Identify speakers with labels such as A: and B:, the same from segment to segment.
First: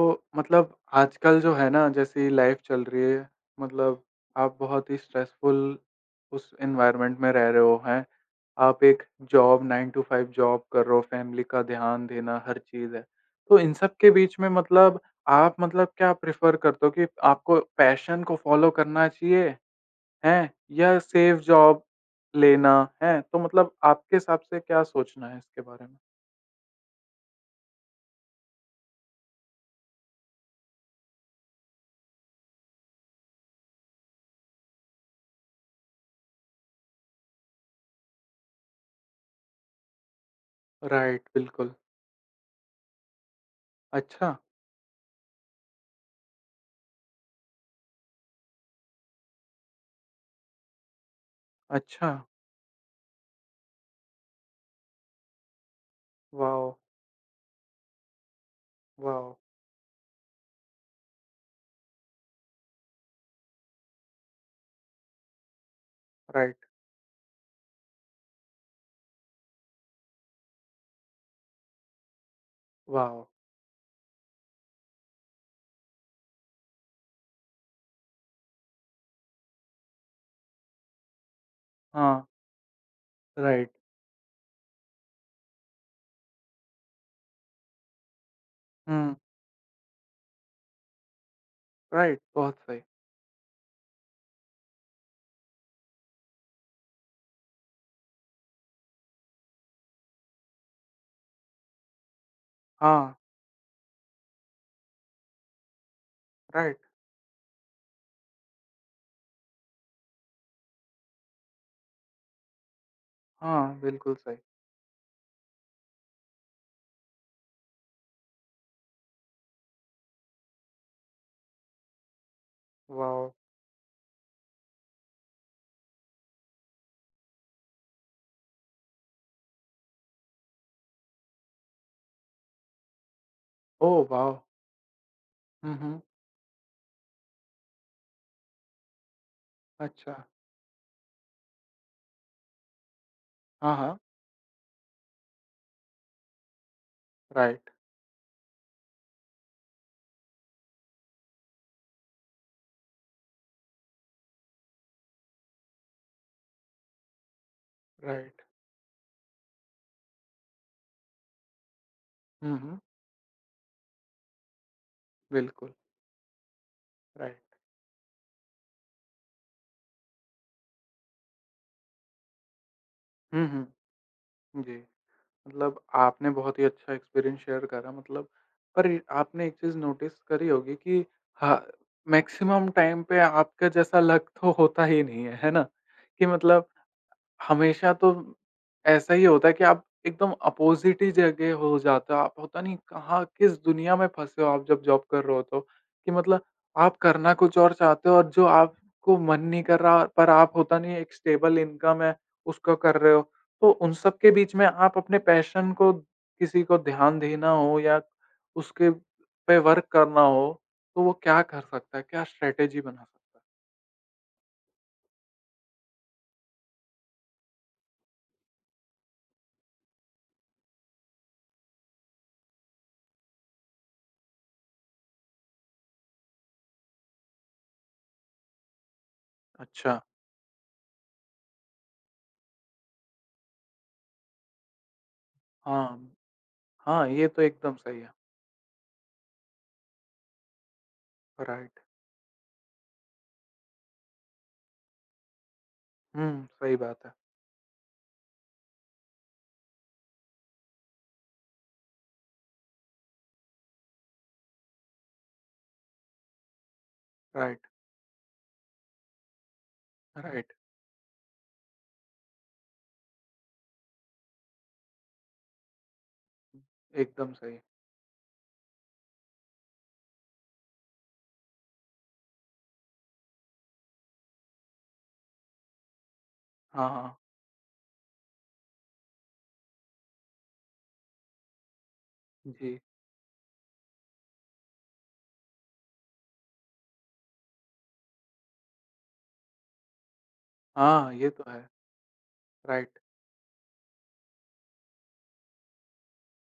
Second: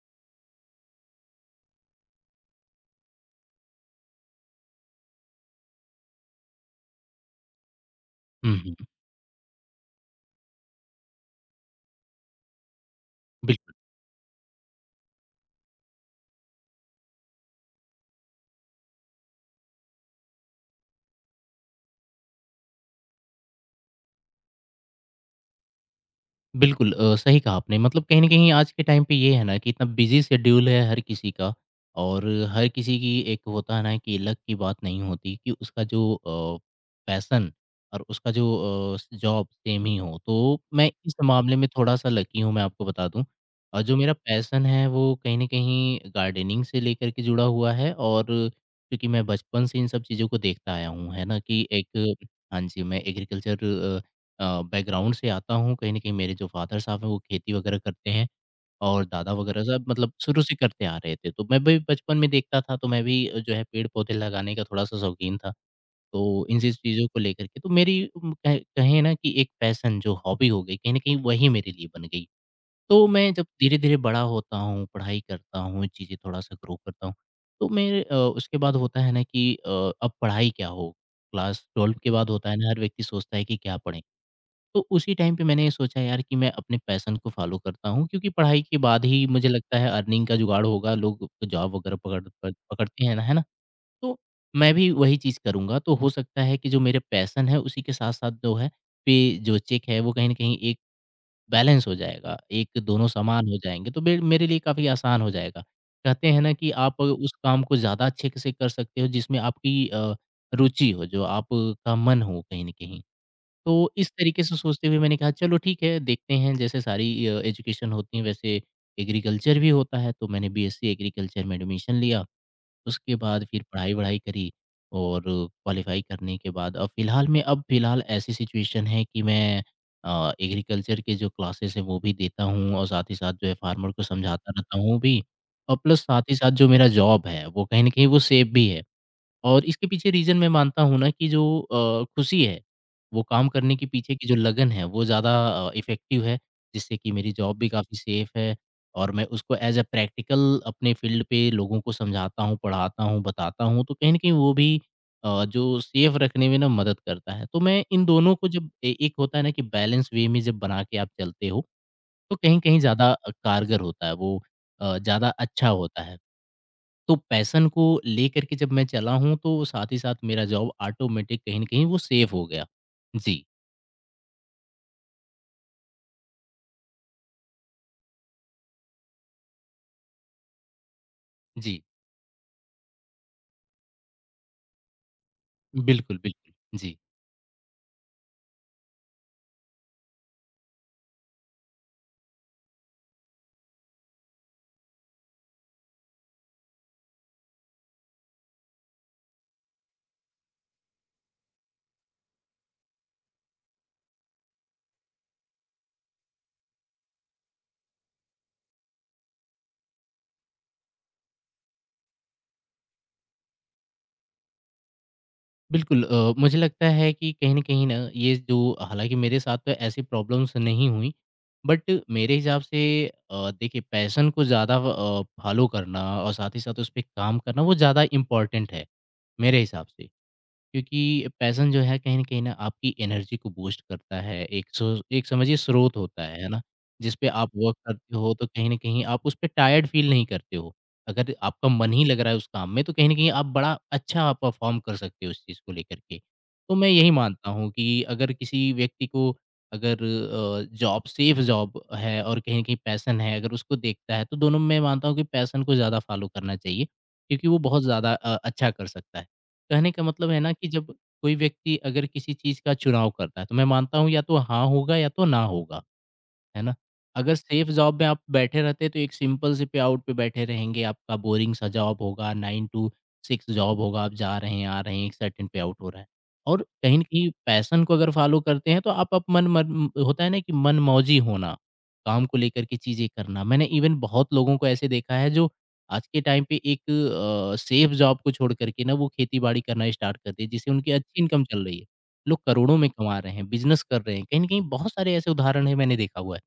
A: तो मतलब आजकल जो है ना जैसी लाइफ चल रही है मतलब आप बहुत ही स्ट्रेसफुल उस एनवायरनमेंट में रह रहे हो हैं
B: हुँ, हुँ।
A: आप एक जॉब 9 टू 5 जॉब कर रहे हो फैमिली का ध्यान देना हर चीज़ है। तो इन
B: बिल्कुल,
A: सब के बीच में मतलब आप मतलब क्या प्रेफ़र करते हो कि आपको पैशन को फ़ॉलो करना चाहिए, हैं? या सेफ जॉब लेना, हैं? तो मतलब आपके हिसाब से क्या सोचना है इसके बारे में?
B: सही कहा आपने। मतलब कहीं न कहीं आज के टाइम पे ये है ना कि इतना बिज़ी शेड्यूल है हर किसी का, और हर किसी की एक होता है ना कि लक की बात नहीं होती कि उसका जो पैशन और उसका जो अ, स जॉब सेम ही हो। तो मैं इस
A: राइट,
B: मामले में
A: बिल्कुल।
B: थोड़ा-सा लकी हूँ, मैं आपको बता दूँ। और जो मेरा
A: अच्छा,
B: पैशन है वो कहीं न कहीं गार्डनिंग से लेकर के जुड़ा हुआ है, और क्योंकि मैं बचपन से इन सब चीज़ों को देखता आया हूँ, है ना? कि
A: अच्छा।
B: एक, हाँ जी, मैं बैकग्राउंड से आता हूँ। कहीं न कहीं मेरे जो
A: वॉव!
B: फ़ादर साहब हैं वो खेती वग़ैरह करते हैं, और दादा
A: वॉव!
B: वग़ैरह सब मतलब शुरू से करते आ रहे थे। तो मैं भी बचपन में देखता था, तो मैं भी जो है पेड़-पौधे लगाने का थोड़ा-सा शौकीन था। तो इन
A: राइट,
B: चीज़ों को लेकर के तो मेरी उम, कह कहें ना कि एक पैशन जो हॉबी हो गई, कहीं न कहीं वही मेरे लिए बन गई। तो
A: वाओ!
B: मैं जब धीरे-धीरे बड़ा होता हूँ, पढ़ाई करता हूँ, चीज़ें थोड़ा-सा ग्रो करता हूँ, तो मेरे उसके बाद होता है ना कि अब पढ़ाई क्या हो? क्लास 12 के
A: हाँ,
B: बाद होता है ना, हर व्यक्ति सोचता है कि
A: राइट,
B: क्या पढ़ें? तो उसी टाइम पे मैंने ये सोचा यार कि मैं अपने पैशन को फॉलो करता हूँ, क्योंकि पढ़ाई के बाद
A: हुँ,
B: ही मुझे लगता है अर्निंग का जुगाड़ होगा। लोग जॉब वगैरह
A: राइट,
B: पकड़ पकड़-
A: बहुत सही।
B: पकड़ते हैं ना, है ना? तो मैं भी वही चीज़ करूँगा, तो हो सकता है कि जो मेरे पैशन है उसी के साथ साथ जो है पे जो चेक है वो कहीं ना कहीं एक बैलेंस हो जाएगा, एक दोनों
A: हाँ,
B: समान हो जाएंगे, तो मेरे लिए काफ़ी आसान हो जाएगा। कहते हैं ना कि
A: राइट,
B: आप उस काम को ज़्यादा अच्छे से कर सकते हो जिसमें आपकी रुचि हो, जो आपका मन हो कहीं ना कहीं। तो
A: हाँ,
B: इस
A: बिल्कुल सही।
B: तरीके से सोचते हुए मैंने कहा चलो ठीक है देखते हैं, जैसे सारी एजुकेशन होती है वैसे एग्रीकल्चर भी होता है, तो मैंने बीएससी एग्रीकल्चर में एडमिशन लिया। उसके
A: वाओ!
B: बाद फिर पढ़ाई वढ़ाई करी, और क्वालिफाई करने के बाद अब फिलहाल ऐसी सिचुएशन है कि मैं एग्रीकल्चर के जो क्लासेस हैं वो भी देता हूँ, और साथ ही साथ जो है फार्मर को
A: ओह वाओ!
B: समझाता रहता हूँ भी।
A: हुँ,
B: और
A: हुँ,
B: प्लस साथ ही साथ जो मेरा जॉब है वो कहीं ना कहीं वो सेफ भी है, और इसके पीछे
A: अच्छा,
B: रीज़न मैं मानता हूँ ना कि जो खुशी है, वो काम करने
A: हाँ,
B: के
A: हाँ,
B: पीछे की जो लगन है, वो ज़्यादा इफ़ेक्टिव है, जिससे कि मेरी जॉब भी
A: राइट,
B: काफ़ी सेफ़ है। और मैं उसको एज़ अ प्रैक्टिकल अपने फ़ील्ड पे लोगों को समझाता हूँ, पढ़ाता हूँ, बताता हूँ, तो कहीं न कहीं वो भी जो सेफ़ रखने में ना मदद करता है। तो मैं इन दोनों
A: राइट,
B: को जब ए एक होता है ना कि बैलेंस वे में जब बना के आप चलते हो, तो
A: हुँ, हुँ,
B: कहीं-कहीं ज़्यादा कारगर होता है वो, ज़्यादा अच्छा
A: बिल्कुल,
B: होता है। तो
A: राइट,
B: पैशन को लेकर के जब मैं चला हूँ, तो साथ ही साथ मेरा जॉब ऑटोमेटिक कहीं न कहीं वो सेव हो गया। जी,
A: हुँ, हुँ, जी। मतलब आपने बहुत ही अच्छा एक्सपीरियंस शेयर करा मतलब आपने एक चीज़ नोटिस करी होगी कि हाँ,
B: जी।
A: मैक्सिमम टाइम पे आपके जैसा लक तो होता ही नहीं है, है ना?
B: बिल्कुल,
A: कि
B: बिल्कुल।
A: मतलब
B: जी,
A: हमेशा तो ऐसा ही होता है कि आप एकदम अपोज़िट ही जगह हो जाते हो। आप पता नहीं कहाँ किस दुनिया में फँसे हो आप जब जॉब कर रहे हो तो, कि मतलब आप करना कुछ और चाहते हो और जो आपको मन नहीं कर रहा पर आप होता नहीं एक स्टेबल इनकम है, उसको कर रहे हो। तो उन सब के बीच में आप अपने पैशन को किसी को ध्यान देना हो या उसके पे वर्क करना हो, तो वो क्या कर सकता है? क्या स्ट्रैटेजी बना सकता
B: मुझे लगता है कि कहीं न कहीं ना, ये जो हालाँकि मेरे साथ तो ऐसी प्रॉब्लम्स नहीं हुई, बट मेरे हिसाब से देखिए पैशन को ज़्यादा फ़ॉलो करना और साथ ही साथ उस पे काम करना वो ज़्यादा इम्पोर्टेंट है, मेरे
A: है?
B: हिसाब
A: अच्छा,
B: से। क्योंकि पैशन जो है कहीं न आपकी एनर्जी को बूस्ट करता है। एक समझिए स्रोत
A: हाँ।
B: होता है ना?
A: हाँ,
B: जिस
A: ये
B: पे
A: तो
B: आप
A: एकदम
B: वर्क
A: सही है।
B: करते हो, तो कहीं न कहीं आप उस पे टायर्ड फ़ील नहीं करते हो। अगर आपका
A: राइट।
B: मन ही लग रहा है उस काम में, तो कहीं न कहीं आप बड़ा अच्छा परफ़ॉर्म कर सकते हो उस चीज़ को लेकर के।
A: हुँ,
B: तो
A: सही
B: मैं
A: बात
B: यही
A: है।
B: मानता हूँ कि अगर किसी व्यक्ति को अगर अ, जॉब सेफ जॉब है और कहीं न कहीं पैशन है, अगर उसको देखता है, तो दोनों में मानता हूँ कि पैशन को ज़्यादा फ़ॉलो करना चाहिए। क्योंकि वो
A: राइट,
B: बहुत ज़्यादा अच्छा कर सकता है। कहने का मतलब है
A: राइट,
B: ना कि जब कोई व्यक्ति अगर किसी चीज़ का चुनाव करता है, तो मैं मानता हूँ या तो हाँ होगा या तो ना होगा। है ना?
A: एकदम
B: अगर
A: सही।
B: सेफ जॉब में आप बैठे रहते, तो एक सिंपल से पे आउट पे बैठे रहेंगे, आपका बोरिंग सा जॉब होगा, 9 टू 6 जॉब होगा, आप जा रहे हैं, आ रहे हैं, एक सर्टेन पे आउट हो रहा है। और
A: हाँ,
B: कहीं न
A: हाँ,
B: कहीं पैशन को अगर फ़ॉलो करते हैं, तो आप मन मन होता है ना कि मनमौजी होना, काम को लेकर के
A: जी।
B: चीज़ें करना। मैंने इवन बहुत लोगों को ऐसे देखा है जो आज के टाइम पे एक सेफ जॉब को छोड़ कर के ना वो खेती-बाड़ी करना स्टार्ट कर दिए, जिससे उनकी
A: हाँ,
B: अच्छी
A: ये
B: इनकम
A: तो
B: चल
A: है।
B: रही है। लोग करोड़ों में
A: राइट,
B: कमा रहे हैं, बिज़नेस कर रहे हैं। कहीं न कहीं बहुत सारे ऐसे उदाहरण हैं, मैंने देखा हुआ है।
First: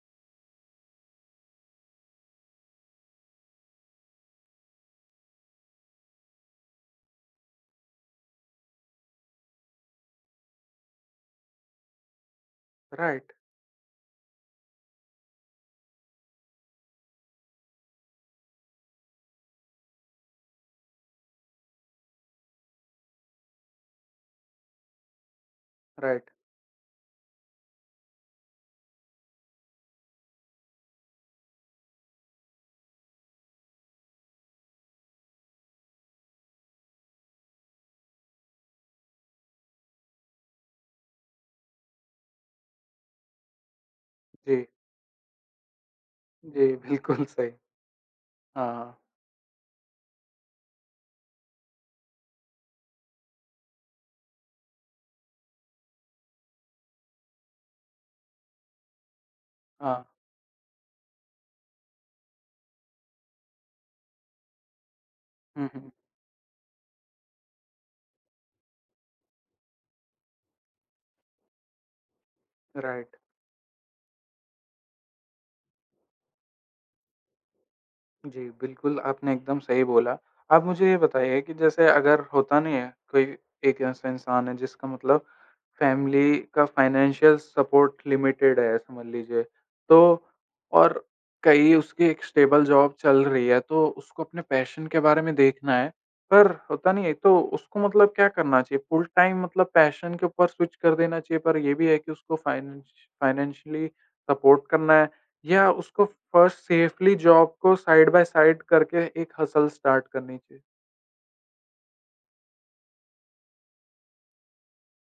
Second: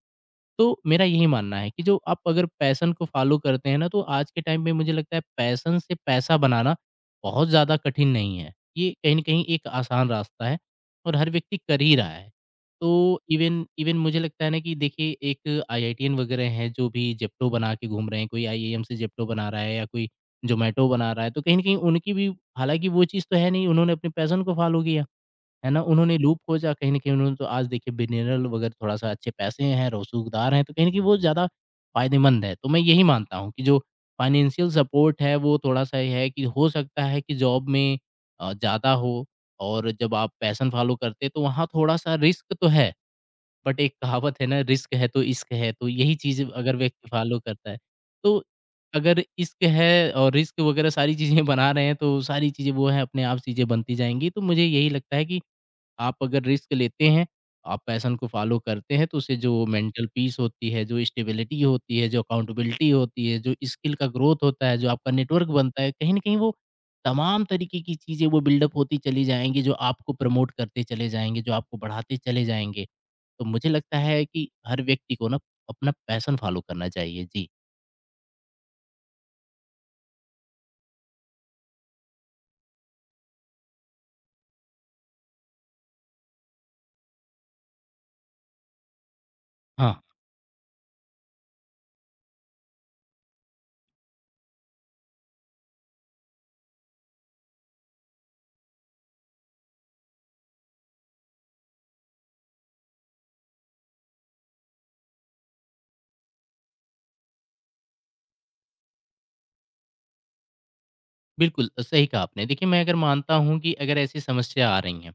B: तो मेरा यही मानना है कि जो आप अगर पैशन को फ़ॉलो करते हैं ना, तो आज के टाइम में मुझे लगता है पैशन से पैसा बनाना बहुत ज़्यादा कठिन नहीं है। ये कहीं न कहीं एक आसान रास्ता है, और हर व्यक्ति कर ही रहा है। तो
A: राइट,
B: इवन इवन मुझे लगता है ना कि देखिए एक आईआईटीयन वगैरह हैं जो भी ज़ेप्टो बना के घूम रहे हैं, कोई आईएएम से ज़ेप्टो बना रहा है या कोई ज़ोमैटो बना रहा है, तो कहीं न कहीं उनकी भी, हालाँकि वो चीज़ तो है नहीं, उन्होंने अपने पैशन को फ़ॉलो किया। है ना? उन्होंने
A: राइट।
B: लूप खोजा कहीं न कहीं उन्होंने, तो आज देखिए बिनेरल वगैरह थोड़ा-सा अच्छे पैसे हैं, रसूखदार हैं, तो कहीं न कहीं वो ज़्यादा फ़ायदेमंद है। तो मैं यही मानता हूँ कि जो फ़ाइनेंशियल सपोर्ट है वो थोड़ा-सा ये है कि हो सकता है कि जॉब में ज़्यादा हो, और जब आप पैशन फ़ॉलो करते हैं तो वहाँ थोड़ा-सा रिस्क तो है, बट एक कहावत है ना,
A: जी,
B: रिस्क है तो इश्क है, तो यही चीज़
A: जी,
B: अगर व्यक्ति
A: बिल्कुल
B: फ़ॉलो
A: सही।
B: करता है, तो
A: हाँ, हाँ,
B: अगर इश्क है और रिस्क वगैरह सारी चीज़ें बना रहे हैं तो सारी चीज़ें वो है अपने आप चीज़ें बनती जाएँगी। तो मुझे यही लगता है कि आप अगर रिस्क लेते हैं, आप पैशन को फ़ॉलो करते हैं, तो उससे जो
A: हाँ।
B: मेंटल पीस होती है, जो स्टेबिलिटी होती है, जो अकाउंटेबिलिटी होती है, जो स्किल का ग्रोथ होता है, जो आपका नेटवर्क
A: हुँ,
B: बनता
A: हुँ,
B: है, कहीं न कहीं वो तमाम तरीके की चीज़ें वो बिल्डअप होती चली जाएँगी, जो आपको प्रमोट करते चले जाएँगे, जो आपको बढ़ाते चले जाएँगे।
A: राइट।
B: तो मुझे लगता है कि हर व्यक्ति को ना अपना पैशन फ़ॉलो करना चाहिए। जी।
A: जी, बिल्कुल, आपने एकदम सही बोला। आप मुझे ये बताइए कि जैसे अगर होता नहीं है, कोई एक ऐसा इंसान है जिसका मतलब फैमिली का फाइनेंशियल सपोर्ट लिमिटेड है समझ लीजिए,
B: हाँ,
A: तो और कहीं उसकी एक स्टेबल जॉब चल रही है, तो उसको अपने पैशन के बारे में देखना है, पर होता नहीं है, तो उसको मतलब क्या करना चाहिए? फुल टाइम मतलब पैशन के ऊपर स्विच कर देना चाहिए, पर ये भी है कि उसको फाइनेंशियली सपोर्ट करना है। या उसको फर्स्ट सेफली जॉब को साइड बाय साइड करके एक हसल स्टार्ट करनी चाहिए।
B: बिल्कुल सही कहा आपने। देखिए, मैं अगर मानता हूँ कि अगर ऐसी समस्या आ रही हैं,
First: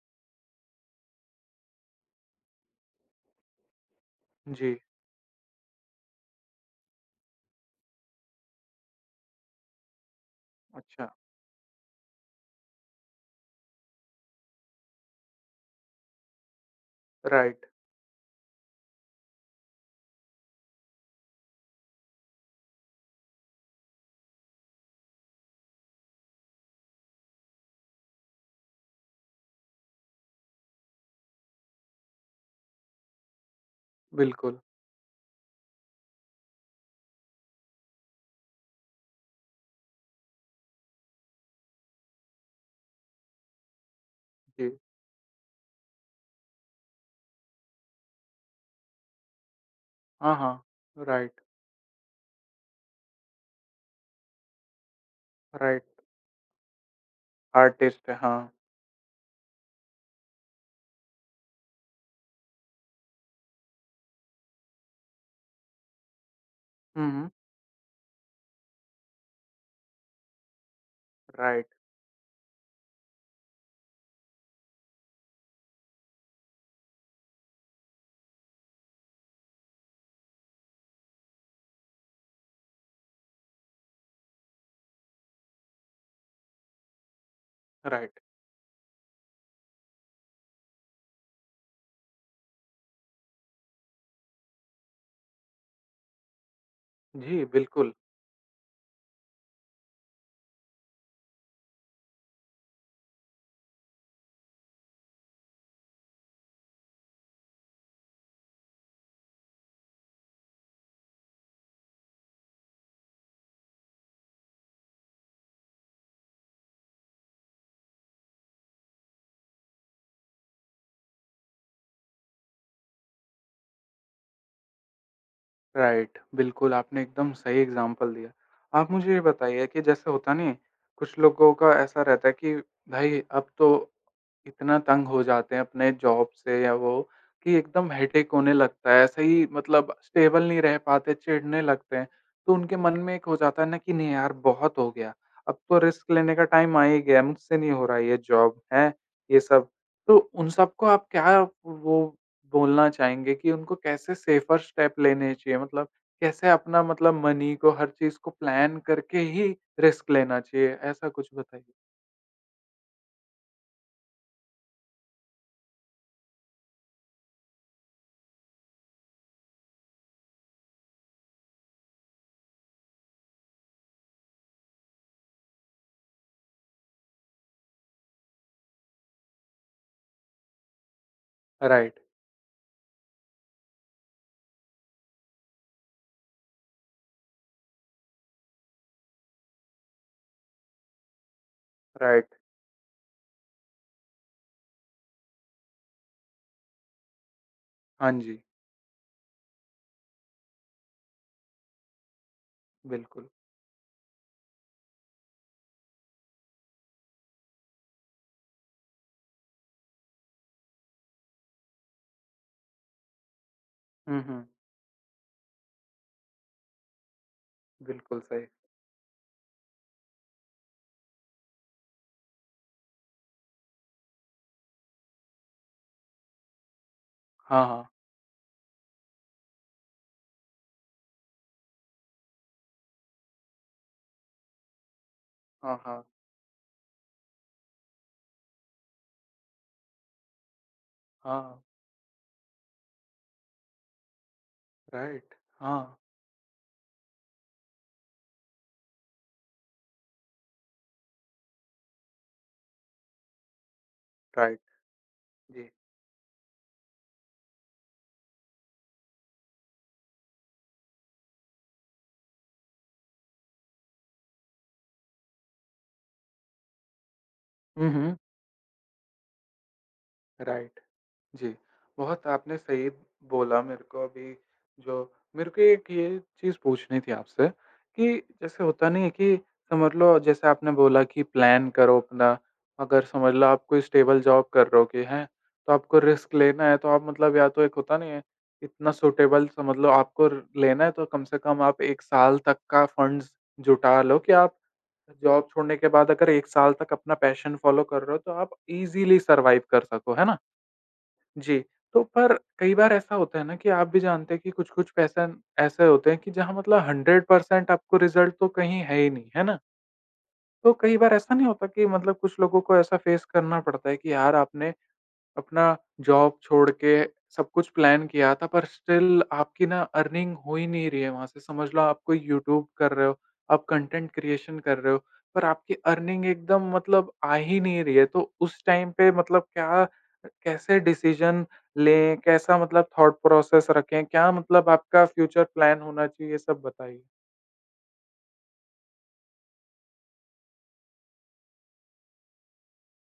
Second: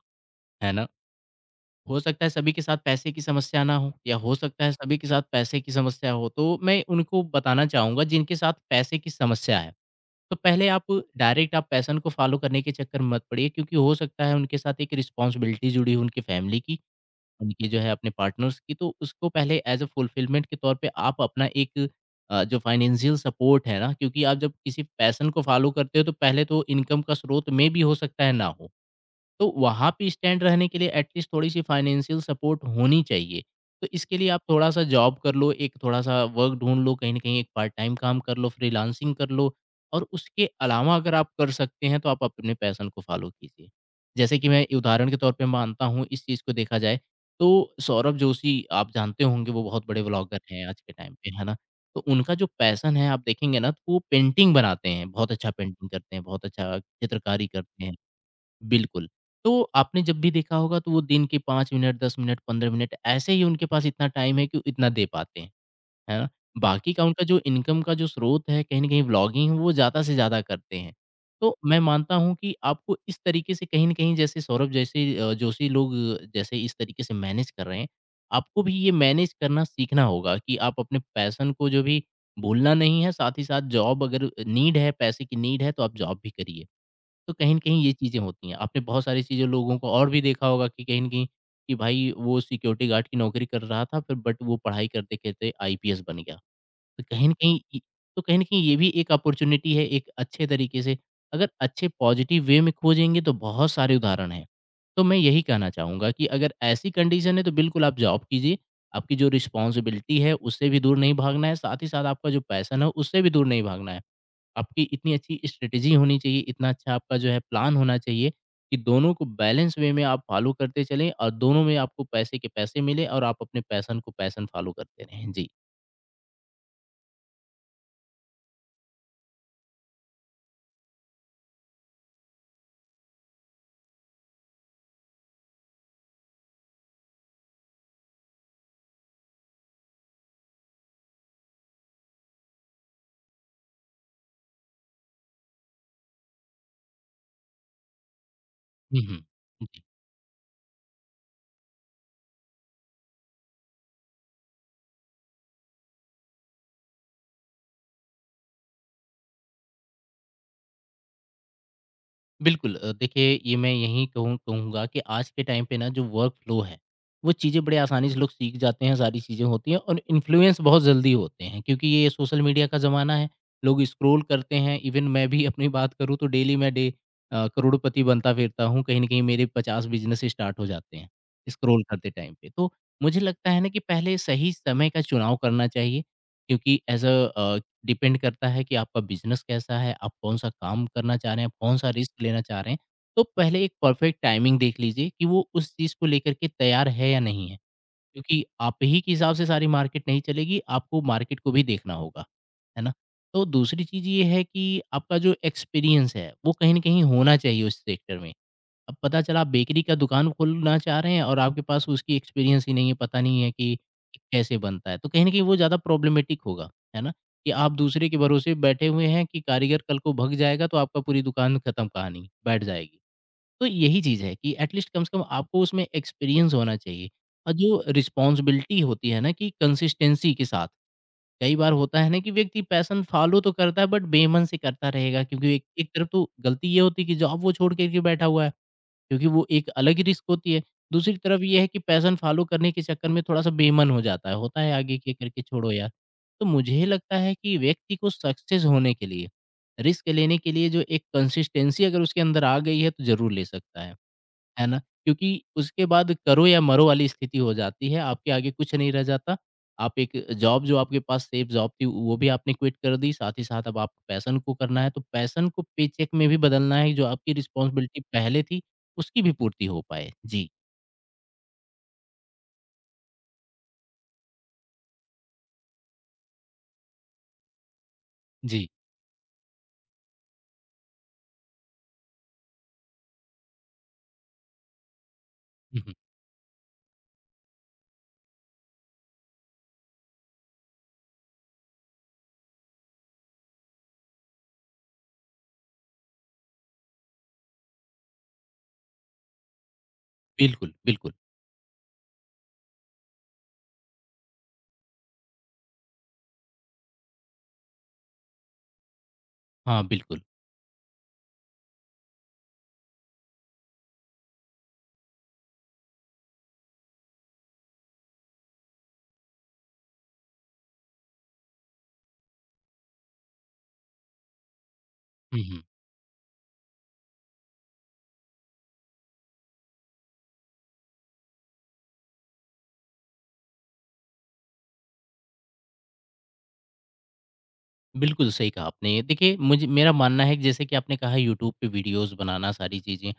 B: है ना? हो सकता है सभी के साथ पैसे की समस्या ना हो या हो सकता है
A: जी।
B: सभी के साथ पैसे की समस्या हो, तो मैं उनको बताना चाहूँगा जिनके साथ पैसे की समस्या है। तो पहले आप
A: अच्छा,
B: डायरेक्ट आप पैशन को फ़ॉलो करने के चक्कर में मत पड़िए, क्योंकि हो सकता है उनके साथ एक रिस्पॉन्सिबिलिटी जुड़ी हो उनकी फैमिली की,
A: राइट,
B: उनकी जो है अपने पार्टनर्स की, तो उसको पहले एज़ अ फुलफिलमेंट के तौर पे आप अपना एक जो फाइनेंशियल सपोर्ट है ना, क्योंकि आप जब किसी पैशन को फ़ॉलो करते हो तो पहले तो इनकम का स्रोत में भी हो सकता है ना हो। तो वहाँ पे स्टैंड रहने के लिए एटलीस्ट थोड़ी-सी फाइनेंशियल सपोर्ट होनी चाहिए। तो इसके लिए आप
A: बिल्कुल,
B: थोड़ा-सा जॉब कर लो, एक थोड़ा-सा वर्क ढूँढ लो, कहीं न कहीं एक पार्ट टाइम काम कर लो, फ्रीलांसिंग कर लो, और उसके अलावा अगर आप कर सकते हैं, तो आप अपने पैशन को फ़ॉलो कीजिए। जैसे कि मैं
A: जी।
B: उदाहरण के तौर पे मानता हूँ, इस चीज़ को देखा जाए, तो सौरभ जोशी, आप जानते होंगे, वो बहुत बड़े
A: हाँ,
B: व्लॉगर
A: हाँ,
B: हैं आज के टाइम पे,
A: राइट,
B: है ना? तो उनका जो पैशन है आप देखेंगे ना, तो वो पेंटिंग बनाते हैं, बहुत अच्छा पेंटिंग
A: राइट,
B: करते हैं, बहुत अच्छा चित्रकारी करते हैं।
A: आर्टिस्ट है, हाँ।
B: बिल्कुल। तो आपने जब भी देखा होगा तो वो दिन के 5 मिनट, 10 मिनट, 15 मिनट ऐसे ही, उनके पास इतना टाइम है कि वो इतना दे पाते हैं, है ना? बाकी का
A: हुँ,
B: उनका
A: हुँ,
B: जो इनकम का जो स्रोत है कहीं न कहीं व्लॉगिंग वो ज़्यादा से ज़्यादा करते हैं। तो
A: राइट,
B: मैं मानता हूँ कि आपको इस तरीके से कहीं न कहीं जैसे सौरभ जैसे जोशी लोग जैसे इस तरीके से मैनेज कर रहे हैं, आपको भी ये मैनेज करना सीखना होगा कि आप अपने पैशन को जो भी भूलना नहीं है, साथ ही साथ जॉब अगर नीड है, पैसे की नीड है तो आप जॉब भी करिए। तो कहीं न कहीं ये चीज़ें
A: राइट।
B: होती हैं। आपने बहुत सारी चीज़ें लोगों को और भी देखा होगा कि कहीं न कहीं कि भाई वो सिक्योरिटी गार्ड की नौकरी कर रहा था फिर बट वो पढ़ाई करते-करते आईपीएस बन गया। तो कहीं न
A: जी,
B: कहीं इ
A: बिल्कुल।
B: तो कहीं न कहीं ये भी एक अपॉर्च्युनिटी है एक अच्छे तरीके से, अगर अच्छे पॉज़िटिव वे में खोजेंगे तो बहुत सारे उदाहरण हैं। तो मैं यही कहना चाहूँगा कि अगर ऐसी कंडीशन है तो बिल्कुल आप जॉब कीजिए, आपकी जो रिस्पॉन्सिबिलिटी है उससे भी दूर नहीं भागना है, साथ ही साथ आपका जो पैशन है उससे भी दूर नहीं भागना है। आपकी इतनी अच्छी स्ट्रेटेजी होनी चाहिए, इतना अच्छा आपका जो है प्लान होना चाहिए कि दोनों को बैलेंस वे में आप फॉलो करते चलें और दोनों में आपको पैसे के पैसे मिले और आप अपने पैशन को पैशन फॉलो करते रहें। जी।
A: राइट, बिल्कुल, आपने एकदम सही एग्ज़ाम्पल दिया। आप मुझे ये बताइए कि जैसे होता नहीं है, कुछ लोगों का ऐसा रहता है कि भाई अब तो इतना तंग हो जाते हैं अपने जॉब से या वो कि एकदम हेडेक होने लगता है, ऐसे ही मतलब स्टेबल नहीं रह पाते, चिढ़ने लगते हैं। तो उनके मन में एक हो जाता है ना कि नहीं यार बहुत हो गया, अब तो रिस्क लेने का टाइम आ ही गया, मुझसे नहीं हो रहा ये जॉब, हैं?
B: हुँ,
A: ये सब।
B: हुँ।
A: तो उन सबको आप क्या वो बोलना चाहेंगे कि उनको कैसे सेफ़र स्टेप लेने चाहिए? मतलब कैसे अपना मतलब मनी को, हर चीज़ को प्लान करके ही रिस्क लेना चाहिए, ऐसा कुछ बताइए?
B: बिल्कुल। देखिए, ये मैं यही कहूँगा कि आज के टाइम पे ना जो वर्क फ्लो है, वो चीज़ें बड़े आसानी से लोग सीख जाते हैं, सारी चीज़ें होती हैं और इन्फ्लुएंस बहुत जल्दी होते हैं क्योंकि ये सोशल मीडिया का ज़माना है। लोग स्क्रोल करते हैं। इवन मैं भी अपनी बात करूँ तो डेली मैं करोड़पति बनता फिरता हूँ, कहीं ना कहीं मेरे 50 बिजनेस स्टार्ट हो जाते हैं स्क्रोल
A: राइट,
B: करते टाइम पे। तो मुझे लगता है ना कि पहले सही समय का चुनाव करना चाहिए, क्योंकि एज अ डिपेंड करता है कि आपका बिज़नेस कैसा है, आप कौन-सा काम करना चाह रहे हैं, आप कौन-सा रिस्क
A: राइट।
B: लेना चाह रहे हैं। तो पहले एक परफेक्ट टाइमिंग देख लीजिए कि वो उस चीज़ को लेकर के तैयार है या नहीं है।
A: हाँ जी,
B: क्योंकि आप ही के हिसाब से सारी मार्केट नहीं चलेगी, आपको मार्केट को भी देखना होगा, है ना?
A: बिल्कुल।
B: तो दूसरी चीज़ ये है कि आपका जो एक्सपीरियंस है, वो कहीं न कहीं होना चाहिए उस सेक्टर में। अब पता चला आप बेकरी का दुकान खोलना चाह रहे हैं और आपके पास उसकी एक्सपीरियंस ही नहीं है, पता नहीं है कि
A: हुँ, हुँ।
B: कैसे बनता है। तो कहीं न कहीं वो ज़्यादा प्रॉब्लमेटिक होगा, है ना? कि आप दूसरे के
A: बिल्कुल सही।
B: भरोसे बैठे हुए हैं कि कारीगर कल को भग जाएगा तो आपका पूरी दुकान खत्म कहानी, बैठ जाएगी। तो यही चीज़ है कि एट लीस्ट कम से कम आपको उसमें एक्सपीरियंस होना चाहिए और
A: हाँ,
B: जो
A: हाँ।
B: रिस्पॉन्सिबिलिटी होती है ना, कि कंसिस्टेंसी के साथ। कई बार होता है ना कि व्यक्ति पैशन फॉलो तो करता है बट बेमन से करता रहेगा, क्योंकि एक
A: हाँ,
B: एक
A: हाँ।
B: तरफ तो गलती ये होती है कि जॉब वो छोड़ के बैठा हुआ है। क्योंकि वो एक अलग ही रिस्क होती है। दूसरी तरफ
A: हाँ,
B: ये है कि पैशन फ़ॉलो करने के चक्कर में थोड़ा-सा बेईमान हो जाता है, होता है आगे के
A: राइट।
B: करके छोड़ो यार।
A: हाँ,
B: तो मुझे लगता है कि व्यक्ति को सक्सेस होने के लिए, रिस्क लेने के लिए, जो एक कंसिस्टेंसी अगर उसके अंदर आ गई है तो ज़रूर ले सकता है।
A: राइट।
B: है ना? क्योंकि
A: जी।
B: उसके बाद करो या मरो वाली स्थिति हो जाती है, आपके आगे कुछ नहीं रह जाता। आप एक जॉब जो आपके पास सेफ जॉब थी, वो भी आपने क्विट कर दी, साथ ही साथ अब आपको पैशन को करना है, तो पैशन को पेचेक में भी बदलना है, जो आपकी
A: हुँ,
B: रिस्पॉन्सिबिलिटी
A: हुँ,
B: पहले थी, उसकी भी पूर्ति हो पाए। जी,
A: राइट। जी, बहुत आपने सही बोला मेरे को अभी जो मेरे को एक ये चीज़ पूछनी थी आपसे कि जैसे
B: जी।
A: होता नहीं है कि समझ लो जैसे आपने बोला कि प्लान करो अपना, अगर समझ लो आप कोई स्टेबल जॉब कर रहे हो कि हैं, तो
B: हुँ, हुँ।
A: आपको रिस्क लेना है तो आप मतलब या तो एक होता नहीं है, इतना सूटेबल समझ लो आपको र लेना है तो कम से कम आप 1 साल तक का फंड्स जुटा लो कि आप जॉब छोड़ने के बाद अगर 1 साल तक अपना पैशन फ़ॉलो कर रहे हो तो आप ईज़िली सर्वाइव कर सको, है ना?
B: बिल्कुल, बिल्कुल।
A: जी, तो पर कई बार ऐसा होता है ना कि आप भी जानते हैं कि कुछ-कुछ पैसन ऐसे होते हैं कि जहाँ मतलब 100% आपको रिज़ल्ट तो कहीं है ही नहीं, है ना?
B: हाँ, बिल्कुल।
A: तो कई बार ऐसा नहीं होता कि मतलब कुछ लोगों को ऐसा फ़ेस करना पड़ता है कि यार आपने अपना जॉब छोड़ के सब कुछ प्लान किया था, पर स्टिल आपकी ना अर्निंग हो ही नहीं रही है वहाँ से। समझ लो आप कोई यूट्यूब कर रहे हो, आप कंटेंट क्रिएशन कर रहे हो,
B: हुँ,
A: पर
B: हुँ।
A: आपकी अर्निंग एकदम मतलब आ ही नहीं रही है। तो उस टाइम पे मतलब क्या कैसे डिसीज़न लें? कैसा मतलब थॉट प्रोसेस रखें? क्या मतलब आपका फ्यूचर प्लान होना चाहिए? सब बताइए।
B: बिल्कुल सही कहा आपने। देखिए, मुझे मेरा मानना है कि जैसे कि आपने कहा यूट्यूब पे वीडियोज़ बनाना सारी चीज़ें,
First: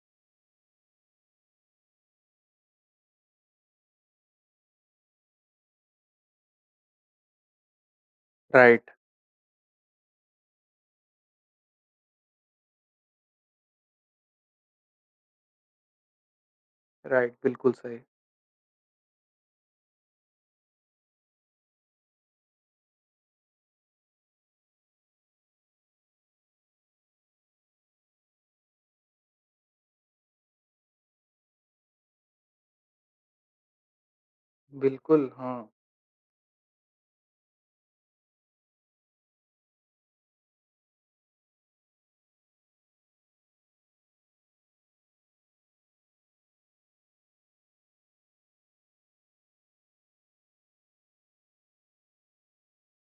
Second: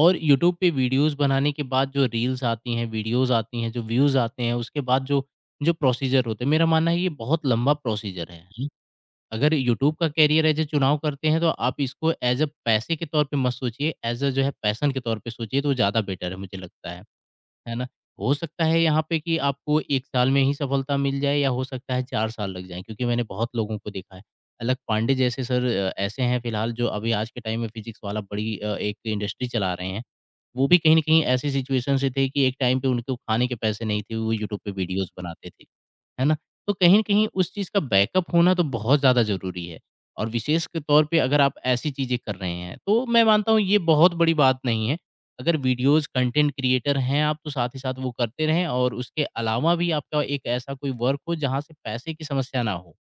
B: और यूट्यूब पे वीडियोज़ बनाने के बाद जो रील्स आती हैं, वीडियोज़ आती हैं, जो व्यूज़ आते हैं, उसके बाद जो जो प्रोसीजर होते हैं, मेरा मानना है ये बहुत लंबा प्रोसीजर है। जी।
A: राइट,
B: अगर यूट्यूब का कैरियर एज़ अ चुनाव करते हैं तो आप इसको एज़ अ पैसे के तौर पे मत सोचिए, एज़ अ जो है पैशन के तौर पे सोचिए, तो ज़्यादा बेटर है मुझे लगता है।
A: राइट, बिल्कुल
B: है ना?
A: सही।
B: हो सकता है यहाँ पे कि आपको 1 साल में ही सफलता मिल जाए या हो सकता है 4 साल लग जाएँ, क्योंकि मैंने बहुत लोगों को देखा है। अलक पांडे जैसे सर ऐसे हैं फिलहाल, जो अभी आज के टाइम में फ़िज़िक्स वाला बड़ी एक इंडस्ट्री चला रहे हैं। वो भी कहीं न कहीं ऐसी सिचुएशन से थे कि एक टाइम पे उनको खाने के पैसे नहीं थे, वो यूट्यूब पे वीडियोज़
A: बिल्कुल,
B: बनाते
A: हाँ।
B: थे, है ना? तो कहीं न कहीं उस चीज़ का बैकअप होना तो बहुत ज़्यादा ज़रूरी है, और विशेष के तौर पे अगर आप ऐसी चीज़ें कर रहे हैं, तो मैं मानता हूँ ये बहुत बड़ी बात नहीं है। अगर वीडियोज़ कंटेंट क्रिएटर हैं आप, तो साथ ही साथ वो करते रहें और उसके अलावा भी आपका एक ऐसा कोई वर्क हो जहाँ से पैसे की समस्या ना हो,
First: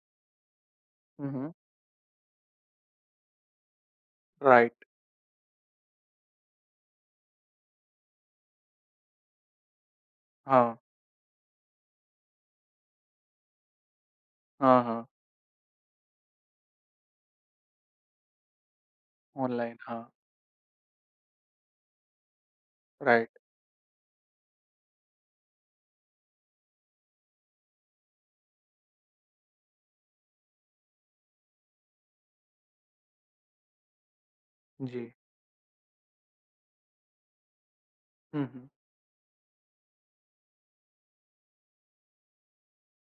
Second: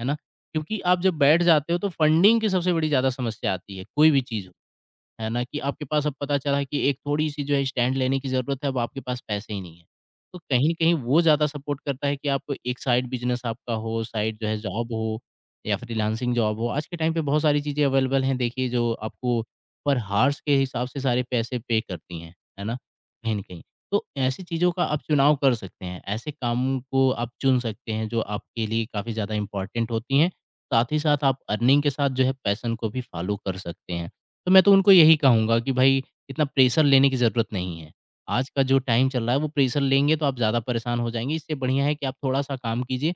B: है ना? क्योंकि आप जब
A: हुँ,
B: बैठ
A: हुँ।
B: जाते हो तो फंडिंग की सबसे बड़ी ज़्यादा समस्या आती है, कोई भी चीज़ हो।
A: राइट,
B: है ना? कि आपके पास अब पता चला कि एक थोड़ी-सी जो है स्टैंड लेने की ज़रूरत है, अब आपके पास पैसे ही नहीं है। तो कहीं न
A: हाँ।
B: कहीं वो ज़्यादा सपोर्ट करता है कि आप एक साइड बिज़नेस आपका हो, साइड जो है
A: हाँ,
B: जॉब
A: हाँ।
B: हो या फ्रीलांसिंग जॉब हो। आज के टाइम पे बहुत सारी चीज़ें अवेलेबल हैं, देखिए, जो आपको
A: ऑनलाइन,
B: पर
A: हाँ।
B: हार्स के हिसाब से सारे पैसे पे करती हैं, है ना?
A: राइट,
B: कहीं न कहीं। तो ऐसी चीज़ों का आप चुनाव कर सकते हैं, ऐसे कामों को आप चुन सकते हैं जो आपके लिए काफ़ी ज़्यादा इम्पोर्टेंट होती हैं। साथ ही साथ आप अर्निंग के साथ जो है पैशन को भी फॉलो कर सकते हैं। तो मैं तो उनको
A: जी।
B: यही कहूँगा कि भाई, इतना प्रेशर लेने की ज़रूरत नहीं है।
A: हुँ,
B: आज का
A: हुँ।
B: जो टाइम चल रहा है वो प्रेशर लेंगे तो आप ज़्यादा परेशान हो जाएँगे, इससे बढ़िया है कि आप थोड़ा-सा काम कीजिए,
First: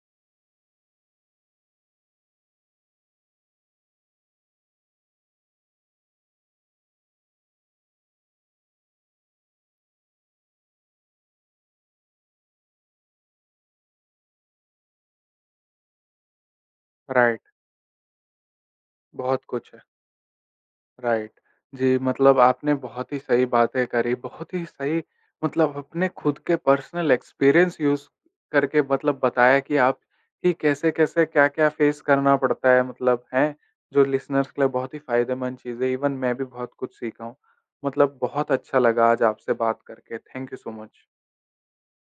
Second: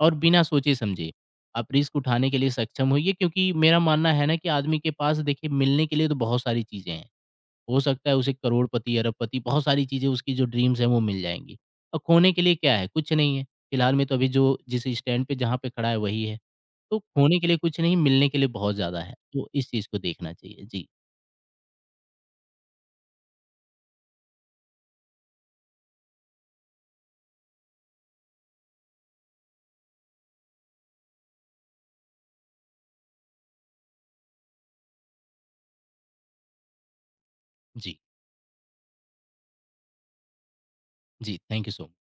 B: और बिना सोचे-समझे आप रिस्क उठाने के लिए सक्षम होइए, क्योंकि मेरा मानना है ना कि आदमी के पास देखिए मिलने के लिए तो बहुत सारी चीज़ें हैं। हो सकता है उसे करोड़पति, अरबपति बहुत सारी चीज़ें, उसकी जो ड्रीम्स हैं वो मिल जाएँगी। और खोने के लिए क्या है? कुछ नहीं है। फिलहाल में तो अभी जो जिस स्टैंड पे जहाँ पे खड़ा है वही है। तो खोने के
A: राइट,
B: लिए कुछ नहीं, मिलने के लिए बहुत ज़्यादा है।
A: बहुत
B: तो
A: कुछ
B: इस
A: है,
B: चीज़ को देखना चाहिए। जी।
A: राइट। जी, मतलब आपने बहुत ही सही बातें करी, बहुत ही सही मतलब अपने खुद के पर्सनल एक्सपीरियंस यूज़ करके मतलब बताया कि आप कि कैसे-कैसे, क्या-क्या फ़ेस करना पड़ता है मतलब, हैं? जो लिसनर्स के लिए बहुत ही फ़ायदेमंद चीज़ है, इवन मैं भी बहुत कुछ सीखा हूँ।
B: जी,
A: मतलब बहुत अच्छा लगा आज आपसे बात करके, थैंक यू सो मच।
B: जी, थैंक यू सो मच।